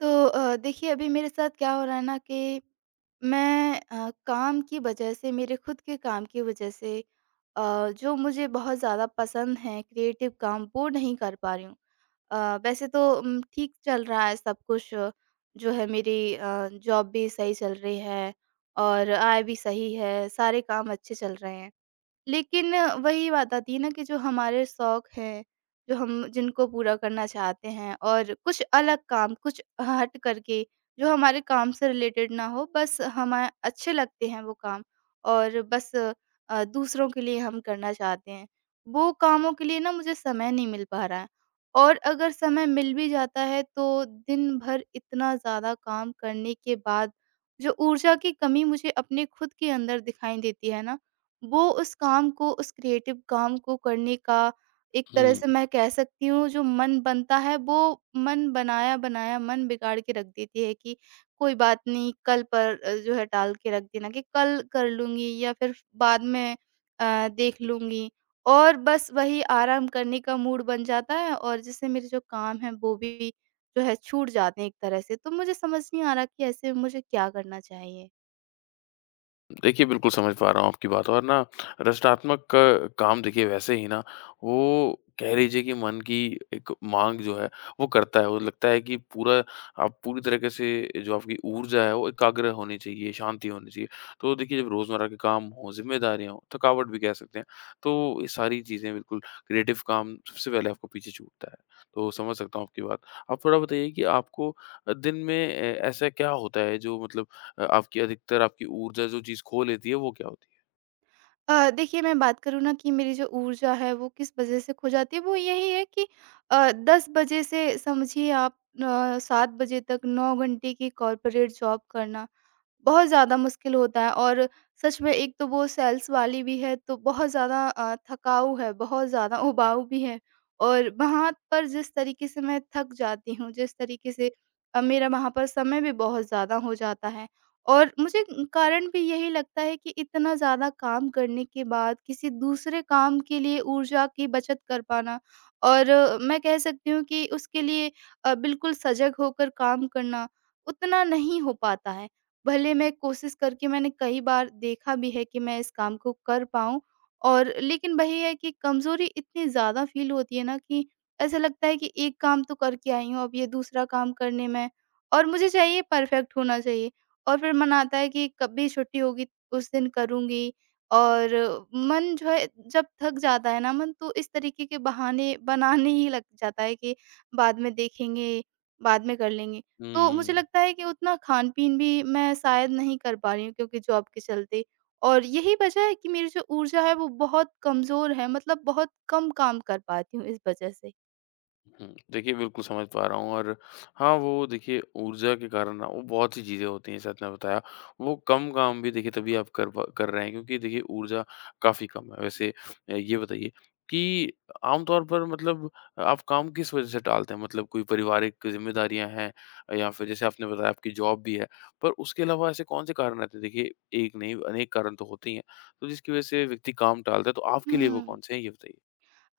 देखिए अभी मेरे साथ क्या हो रहा है ना कि मैं काम की वजह से मेरे खुद के काम की वजह से अ, जो मुझे बहुत ज़्यादा पसंद है क्रिएटिव काम वो नहीं कर पा रही हूँ। वैसे तो ठीक चल रहा है सब कुछ। जो है मेरी जॉब भी सही चल रही है और आय भी सही है, सारे काम अच्छे चल रहे हैं। लेकिन वही बात आती है ना कि जो हमारे शौक हैं, जो हम जिनको पूरा करना चाहते हैं और कुछ अलग काम, कुछ हट करके जो हमारे काम से रिलेटेड ना हो, बस हमें अच्छे लगते हैं वो काम और बस दूसरों के लिए हम करना चाहते हैं। वो कामों के लिए ना मुझे समय नहीं मिल पा रहा है। और अगर समय मिल भी जाता है तो दिन भर इतना ज़्यादा काम करने के बाद जो ऊर्जा की कमी मुझे अपने खुद के अंदर दिखाई देती है ना, वो उस काम को, उस क्रिएटिव काम को करने का एक तरह हुँ। से मैं कह सकती हूँ जो मन बनता है वो मन बनाया बनाया मन बिगाड़ के रख देती है कि कोई बात नहीं कल पर जो है टाल के रख देना कि कल कर लूंगी या फिर बाद में देख लूंगी। और बस वही आराम करने का मूड बन जाता है और जिससे मेरे जो काम है वो भी जो है छूट जाते हैं। एक तरह से तो मुझे समझ नहीं आ रहा कि ऐसे में मुझे क्या करना चाहिए। देखिए, बिल्कुल समझ पा रहा हूँ आपकी बात और ना रचनात्मक काम देखिए वैसे ही ना, वो कह लीजिए कि मन की एक माँग जो है वो करता है। वो लगता है कि पूरा आप पूरी तरीके से जो आपकी ऊर्जा है वो एकाग्र होनी चाहिए, शांति होनी चाहिए। तो देखिए, जब रोज़मर्रा के काम हों, ज़िम्मेदारियाँ हों, थकावट भी कह सकते हैं, तो ये सारी चीज़ें बिल्कुल, क्रिएटिव काम सबसे पहले आपको पीछे छूटता है। तो समझ सकता हूँ आपकी बात। आप थोड़ा बताइए कि आपको दिन में ए ऐसा क्या होता है जो मतलब आपकी ऊर्जा जो चीज़ खो लेती है, वो क्या होती है? देखिए मैं बात करूँ ना कि मेरी जो ऊर्जा है वो किस वजह से खो जाती है, वो यही है कि 10 बजे से समझिए आप 7 बजे तक 9 घंटे की कॉर्पोरेट जॉब करना बहुत ज़्यादा मुश्किल होता है। और सच में एक तो वो सेल्स वाली भी है तो बहुत ज़्यादा थकाऊ है, बहुत ज़्यादा उबाऊ भी है। और वहाँ पर जिस तरीके से मैं थक जाती हूँ, जिस तरीके से मेरा वहाँ पर समय भी बहुत ज़्यादा हो जाता है। और मुझे कारण भी यही लगता है कि इतना ज़्यादा काम करने के बाद किसी दूसरे काम के लिए ऊर्जा की बचत कर पाना और मैं कह सकती हूँ कि उसके लिए बिल्कुल सजग होकर काम करना उतना नहीं हो पाता है। भले मैं कोशिश करके मैंने कई बार देखा भी है कि मैं इस काम को कर पाऊँ और, लेकिन वही है कि कमज़ोरी इतनी ज़्यादा फ़ील होती है ना कि ऐसा लगता है कि एक काम तो करके आई हूँ, अब ये दूसरा काम करने में और मुझे चाहिए परफ़ेक्ट होना चाहिए। और फिर मन आता है कि कब भी छुट्टी होगी उस दिन करूँगी। और मन जो है, जब थक जाता है ना मन, तो इस तरीके के बहाने बनाने ही लग जाता है कि बाद में देखेंगे, बाद में कर लेंगे। तो मुझे हुँ। लगता है कि उतना खान-पीन भी मैं शायद नहीं कर पा रही हूँ क्योंकि जॉब के चलते, और यही वजह है कि मेरी जो ऊर्जा है वो बहुत कमज़ोर है, मतलब बहुत कम काम कर पाती हूँ इस वजह से। हुँ। देखिए, बिल्कुल समझ पा रहा हूँ। और हाँ, वो देखिए, ऊर्जा के कारण ना वो बहुत सी चीज़ें होती हैं, जैसे आपने बताया। वो कम काम भी देखिए तभी आप कर रहे हैं, क्योंकि देखिए ऊर्जा काफ़ी कम है। वैसे ये बताइए कि आम तौर पर, मतलब आप काम किस वज़ह से टालते हैं? मतलब कोई पारिवारिक ज़िम्मेदारियाँ हैं, या फिर जैसे आपने बताया आपकी जॉब भी है, पर उसके अलावा ऐसे कौन से कारण रहते हैं? देखिए, एक नहीं अनेक कारण तो होते ही हैं, तो जिसकी वज़ह से व्यक्ति काम टालता है, तो आपके लिए वो हुँ। कौन से हैं? ये बताइए।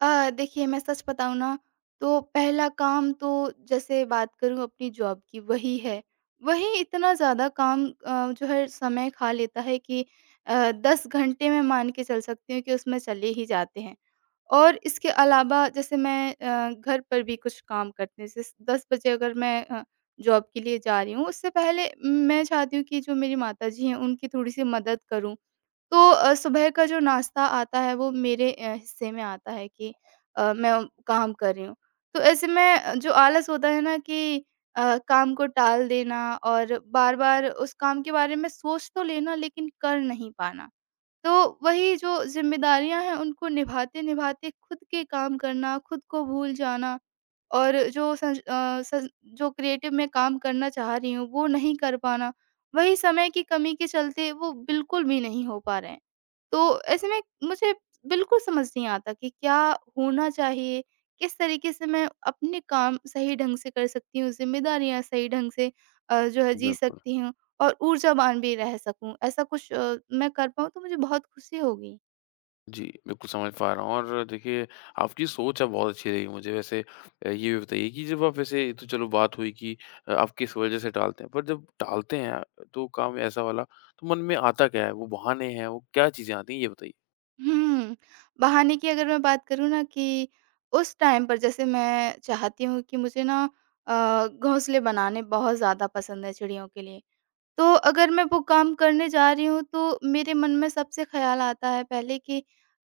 देखिए मैं सच बताऊँ ना, तो पहला काम तो जैसे बात करूँ अपनी जॉब की, वही है। वही इतना ज़्यादा काम जो है समय खा लेता है कि 10 घंटे मैं मान के चल सकती हूँ कि उसमें चले ही जाते हैं। और इसके अलावा जैसे मैं घर पर भी कुछ काम करते हैं, जैसे 10 बजे अगर मैं जॉब के लिए जा रही हूँ, उससे पहले मैं चाहती हूँ कि जो मेरी माताजी हैं उनकी थोड़ी-सी मदद करूँ। तो सुबह का जो नाश्ता आता है वो मेरे हिस्से में आता है कि मैं काम कर रही हूँ। तो ऐसे में जो आलस होता है ना कि काम को टाल देना और बार-बार उस काम के बारे में सोच तो लेना लेकिन कर नहीं पाना। तो वही जो ज़िम्मेदारियाँ हैं उनको निभाते-निभाते खुद के काम करना, खुद को भूल जाना और जो सज अ, सज जो क्रिएटिव मैं काम करना चाह रही हूँ वो नहीं कर पाना, वही समय की कमी के चलते वो बिल्कुल भी नहीं हो पा रहे हैं। तो ऐसे में मुझे बिल्कुल समझ नहीं आता कि क्या होना चाहिए? किस तरीके से मैं अपने काम सही ढंग से कर सकती हूँ, ज़िम्मेदारियाँ सही ढंग से जो है जी बिल्कुल। सकती हूँ और ऊर्जावान भी रह सकूँ। ऐसा कुछ मैं कर पाऊँ तो मुझे बहुत खुशी होगी। जी, बिल्कुल समझ पा रहा हूँ। और देखिए, आपकी सोच अब बहुत अच्छी रही मुझे। वैसे ये भी बताइए कि जब आप, वैसे ये तो चलो बात हुई कि आप किस वजह से टालते हैं, पर जब टालते हैं तो काम ऐसा वाला, तो मन में आता क्या है? वो बहाने हैं, वो क्या चीज़ें आती हैं, ये बताइए? हुँ। बहाने की अगर मैं बात करूँ ना, कि उस टाइम पर जैसे मैं चाहती हूँ कि मुझे ना घोंसले बनाने बहुत ज़्यादा पसंद है चिड़ियों के लिए। तो अगर मैं वो काम करने जा रही हूँ तो मेरे मन में सबसे ख़्याल आता है पहले कि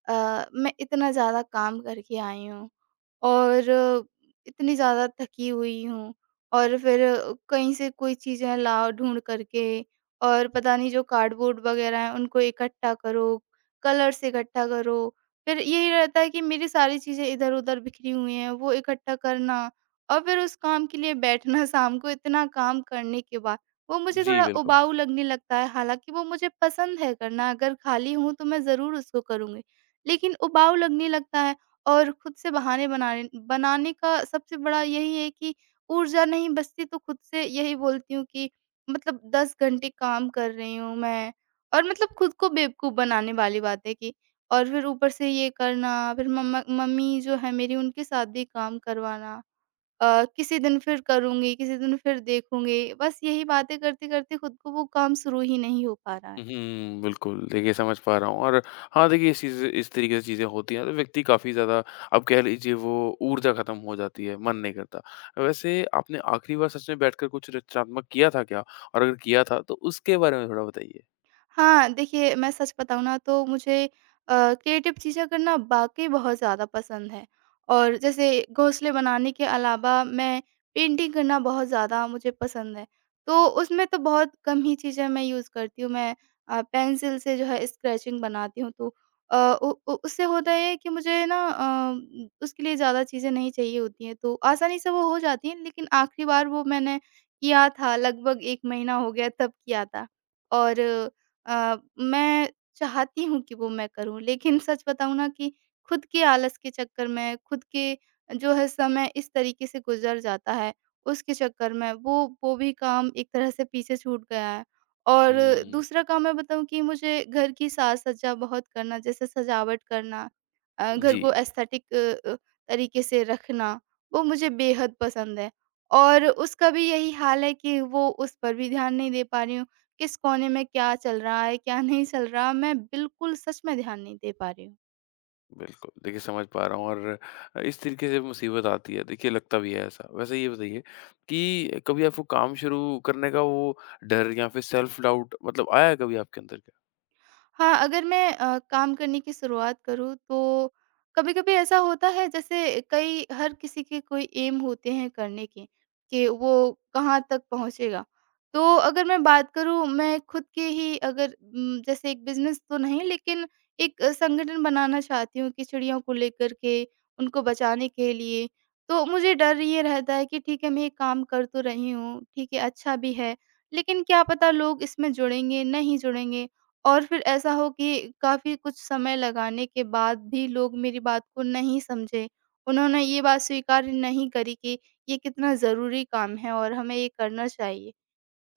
अ, मैं इतना ज़्यादा काम करके आई हूँ और इतनी ज़्यादा थकी हुई हूँ। और फिर कहीं से कोई चीज़ें लाओ ढूँढ करके और पता नहीं जो कार्डबोर्ड वगैरह है उनको इकट्ठा करो, कलर्स इकट्ठा करो। फिर यही रहता है कि मेरी सारी चीज़ें इधर-उधर बिखरी हुई हैं, वो इकट्ठा करना और फिर उस काम के लिए बैठना शाम को इतना काम करने के बाद। वो मुझे जी, थोड़ा बिल्कुल। उबाऊ लगने लगता है, हालाँकि वो मुझे पसंद है करना, अगर खाली हूँ तो मैं ज़रूर उसको करूँगी। लेकिन उबाऊ लगने लगता है और खुद से बहाने बनाने बनाने का सबसे बड़ा यही है कि ऊर्जा नहीं बचती तो खुद से यही बोलती हूँ कि मतलब 10 घंटे काम कर रही हूँ मैं, और मतलब खुद को बेवकूफ़ बनाने वाली बात है कि, और फिर ऊपर से ये करना, फिर मम्मा मम्मी जो है मेरी उनके साथ भी काम करवाना। किसी दिन फिर करूँगी, किसी दिन फिर देखूँगी। बस यही बातें करते-करते खुद को वो काम शुरू ही नहीं हो पा रहा है। हुँ, बिल्कुल। देखिए, समझ पा रहा हूँ। और हाँ, देखिए, इस चीज़, इस तरीके से चीज़ें होती हैं तो व्यक्ति काफ़ी ज़्यादा, आप कह लीजिए वो ऊर्जा ख़त्म हो जाती है, मन नहीं करता। वैसे आपने आखिरी बार सच में बैठकर कुछ रचनात्मक किया था क्या? और अगर किया था तो उसके बारे में थोड़ा बताइए? हाँ, देखिए मैं सच बताऊँ ना, तो मुझे क्रिएटिव चीज़ें करना वाक़ई बहुत ज़्यादा पसंद है। और जैसे घोंसले बनाने के अलावा मैं पेंटिंग करना बहुत ज़्यादा मुझे पसंद है। तो उसमें तो बहुत कम ही चीज़ें मैं यूज़ करती हूँ, मैं पेंसिल से जो है स्क्रैचिंग बनाती हूँ, तो अ, उ उ उससे होता है कि मुझे ना उसके लिए ज़्यादा चीज़ें नहीं चाहिए होती हैं तो आसानी से वो हो जाती हैं। लेकिन आखिरी बार वो मैंने किया था लगभग 1 महीना हो गया, तब किया था। और मैं चाहती हूँ कि वो मैं करूँ, लेकिन सच बताऊँ ना कि खुद के आलस के चक्कर में, खुद के जो है समय इस तरीके से गुज़र जाता है, उसके चक्कर में वो भी काम एक तरह से पीछे छूट गया है। और हुँ। दूसरा काम मैं बताऊँ कि मुझे घर की साज-सज्जा बहुत करना, जैसे सजावट करना, घर जी, को एस्थेटिक तरीके से रखना, वो मुझे बेहद पसंद है। और उसका भी यही हाल है कि वो उस पर भी ध्यान नहीं दे पा रही हूँ। किस कोने में क्या चल रहा है, क्या नहीं चल रहा, मैं बिल्कुल सच में ध्यान नहीं दे पा रही हूँ। बिल्कुल। देखिए, समझ पा रहा हूँ। और इस तरीके से मुसीबत आती है। देखिए, लगता भी है ऐसा। वैसे ये बताइए कि कभी आपको काम शुरू करने का वो डर, या फिर सेल्फ डाउट, मतलब आया है कभी आपके अंदर क्या? हाँ, अगर मैं काम करने की शुरुआत करूँ तो कभी-कभी ऐसा होता है, जैसे कई हर किसी के कोई एम होते हैं करने के, कि वो कहाँ तक पहुँचेगा। तो अगर मैं बात करूँ मैं खुद के ही अगर, जैसे एक बिज़नेस तो नहीं, लेकिन एक संगठन बनाना चाहती हूँ कि चिड़ियों को लेकर के, उनको बचाने के लिए। तो मुझे डर ये रहता है कि ठीक है, मैं ये काम कर तो रही हूँ, ठीक है अच्छा भी है, लेकिन क्या पता लोग इसमें जुड़ेंगे, नहीं जुड़ेंगे। और फिर ऐसा हो कि काफ़ी कुछ समय लगाने के बाद भी लोग मेरी बात को नहीं समझे। उन्होंने ये बात स्वीकार नहीं करी कि ये कितना ज़रूरी काम है और हमें ये करना चाहिए।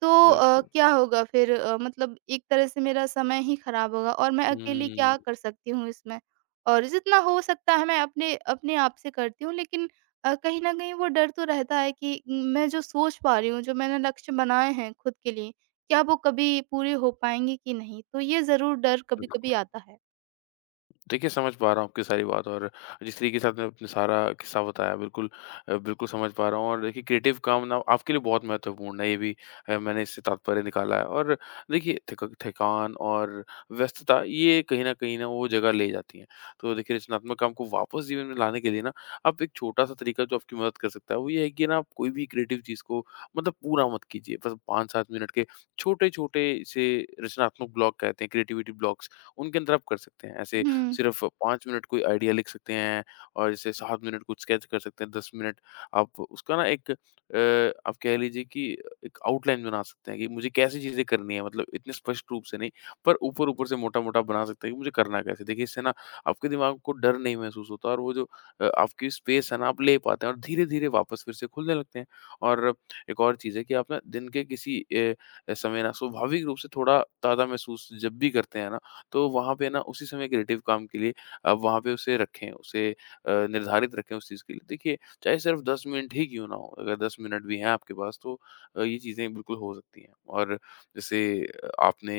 तो बिल्कुल। क्या होगा फिर मतलब एक तरह से मेरा समय ही खराब होगा और मैं अकेली क्या हुँ, कर सकती हूँ इसमें? और जितना हो सकता है मैं अपने अपने आप से करती हूँ, लेकिन कहीं न कहीं वो डर तो रहता है कि मैं जो सोच पा रही हूँ, जो मैंने लक्ष्य बनाए हैं खुद के लिए, क्या वो कभी पूरे हो पाएँगे कि नहीं? तो ये ज़रूर डर कभी-कभी बिल्कुल। आता है। देखिए, समझ पा रहा हूँ आपकी सारी बात। और जिस तरीके से आपने अपना सारा किस्सा बताया, बिल्कुल बिल्कुल समझ पा रहा हूँ। और देखिए, क्रिएटिव काम ना आपके लिए बहुत महत्वपूर्ण है, ये भी मैंने इससे तात्पर्य निकाला है। और देखिए, थक थकान और व्यस्तता ये कहीं न कहीं ना वो जगह ले जाती है। तो देखिए, रचनात्मक काम को वापस जीवन में लाने के लिए ना, आप एक छोटा-सा तरीका जो आपकी मदद कर सकता है, वो ये है कि ना, आप कोई भी क्रिएटिव चीज़ को मतलब पूरा मत कीजिए। बस 5-7 मिनट के छोटे-छोटे से रचनात्मक ब्लॉक कहते हैं, क्रिएटिविटी ब्लॉक्स, उनके अंदर आप कर सकते हैं। ऐसे हुँ। सिर्फ़ 5 मिनट कोई आइडिया लिख सकते हैं, और जैसे 7 मिनट कुछ स्केच कर सकते हैं, 10 मिनट आप उसका ना एक आप कह लीजिए कि एक आउटलाइन बना सकते हैं कि मुझे कैसी चीज़ें करनी है, मतलब इतने स्पष्ट रूप से नहीं, पर ऊपर-ऊपर से मोटा-मोटा बना सकते हैं कि मुझे करना कैसे है। देखिए, इससे ना आपके दिमाग को डर नहीं महसूस होता, और वो जो आपकी स्पेस है ना आप ले पाते हैं, और धीरे-धीरे वापस फिर से खुलने लगते हैं। और एक और चीज़ है, कि आप ना दिन के किसी समय ना स्वाभाविक रूप से थोड़ा ताज़ा महसूस जब भी करते हैं ना, तो वहाँ पे ना उसी समय क्रिएटिव काम के लिए आप वहाँ पे उसे रखें, उसे निर्धारित रखें उस चीज़ के लिए। देखिए, चाहे सिर्फ 10 मिनट ही क्यों ना हों, अगर 10 मिनट भी हैं आपके पास, तो ये चीज़ें बिल्कुल हो सकती हैं। और जैसे आपने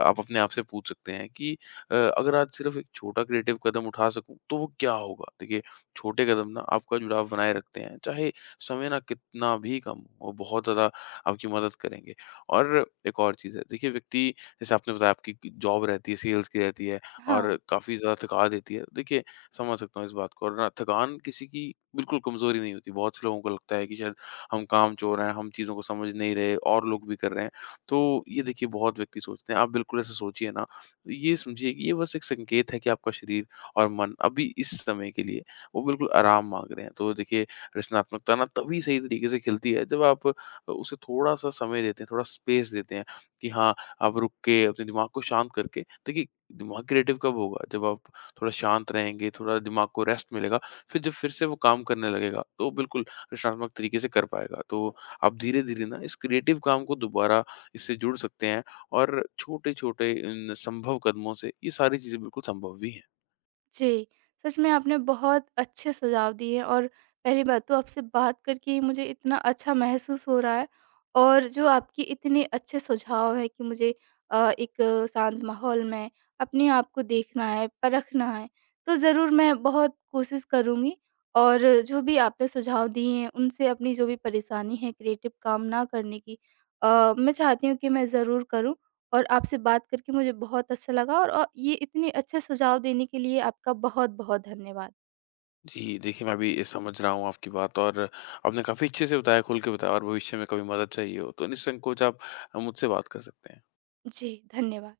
आप अपने आप से पूछ सकते हैं कि अगर आज सिर्फ एक छोटा क्रिएटिव कदम उठा सकूँ, तो वो क्या होगा? देखिए, छोटे कदम ना आपका जुड़ाव बनाए रखते हैं, चाहे समय ना कितना भी कम हो, वो बहुत ज़्यादा आपकी मदद करेंगे। और एक और चीज़ है, देखिए, व्यक्ति, जैसे आपने बताया आपकी जॉब रहती है, सेल्स की रहती है और हाँ। काफ़ी ज़्यादा थका देती है। देखिए, समझ सकता हूँ इस बात को। और ना, थकान किसी की बिल्कुल कमज़ोरी नहीं होती। बहुत से लोगों को लगता है कि शायद हम कामचोर हैं, हम चीज़ों को समझ नहीं रहे और लोग भी कर रहे हैं। तो ये देखिए बहुत व्यक्ति सोचते हैं। आप बिल्कुल ऐसा सोचिए ना, ये समझिए कि ये बस एक संकेत है कि आपका शरीर और मन अभी इस समय के लिए वो बिल्कुल आराम माँग रहे हैं। तो देखिए, रचनात्मकता ना तभी सही तरीके से खिलती है जब आप उसे थोड़ा-सा समय देते हैं, थोड़ा स्पेस देते हैं कि हाँ, आप रुक के अपने दिमाग को शांत करके, देखिए दिमाग क्रिएटिव कब होगा, जब आप थोड़ा शांत रहेंगे, थोड़ा दिमाग को रेस्ट मिलेगा, फिर जब फिर से वो काम करने लगेगा तो बिल्कुल रचनात्मक तरीके से कर पाएगा। तो आप धीरे धीरे ना इस क्रिएटिव काम को दोबारा, इससे जुड़ सकते हैं, और छोटे छोटे इन संभव कदमों से ये सारी चीज़ें बिल्कुल संभव भी हैं। जी, सच में आपने बहुत अच्छे सुझाव दिए। और पहली बात तो आपसे बात करके ही मुझे इतना अच्छा महसूस हो रहा है। और जो आपकी इतने अच्छे सुझाव हैं कि मुझे एक शांत माहौल में अपने आप को देखना है, परखना है, तो ज़रूर मैं बहुत कोशिश करूँगी। और जो भी आपने सुझाव दिए हैं, उनसे अपनी जो भी परेशानी है क्रिएटिव काम ना करने की, मैं चाहती हूँ कि मैं ज़रूर करूँ। और आपसे बात करके मुझे बहुत अच्छा लगा, और ये इतने अच्छे सुझाव देने के लिए आपका बहुत-बहुत धन्यवाद। जी, देखिए, मैं भी समझ रहा हूँ आपकी बात। और आपने काफ़ी अच्छे से बताया, खुल के बताया, और भविष्य में कभी मदद चाहिए हो तो निसंकोच आप मुझसे बात कर सकते हैं। जी, धन्यवाद।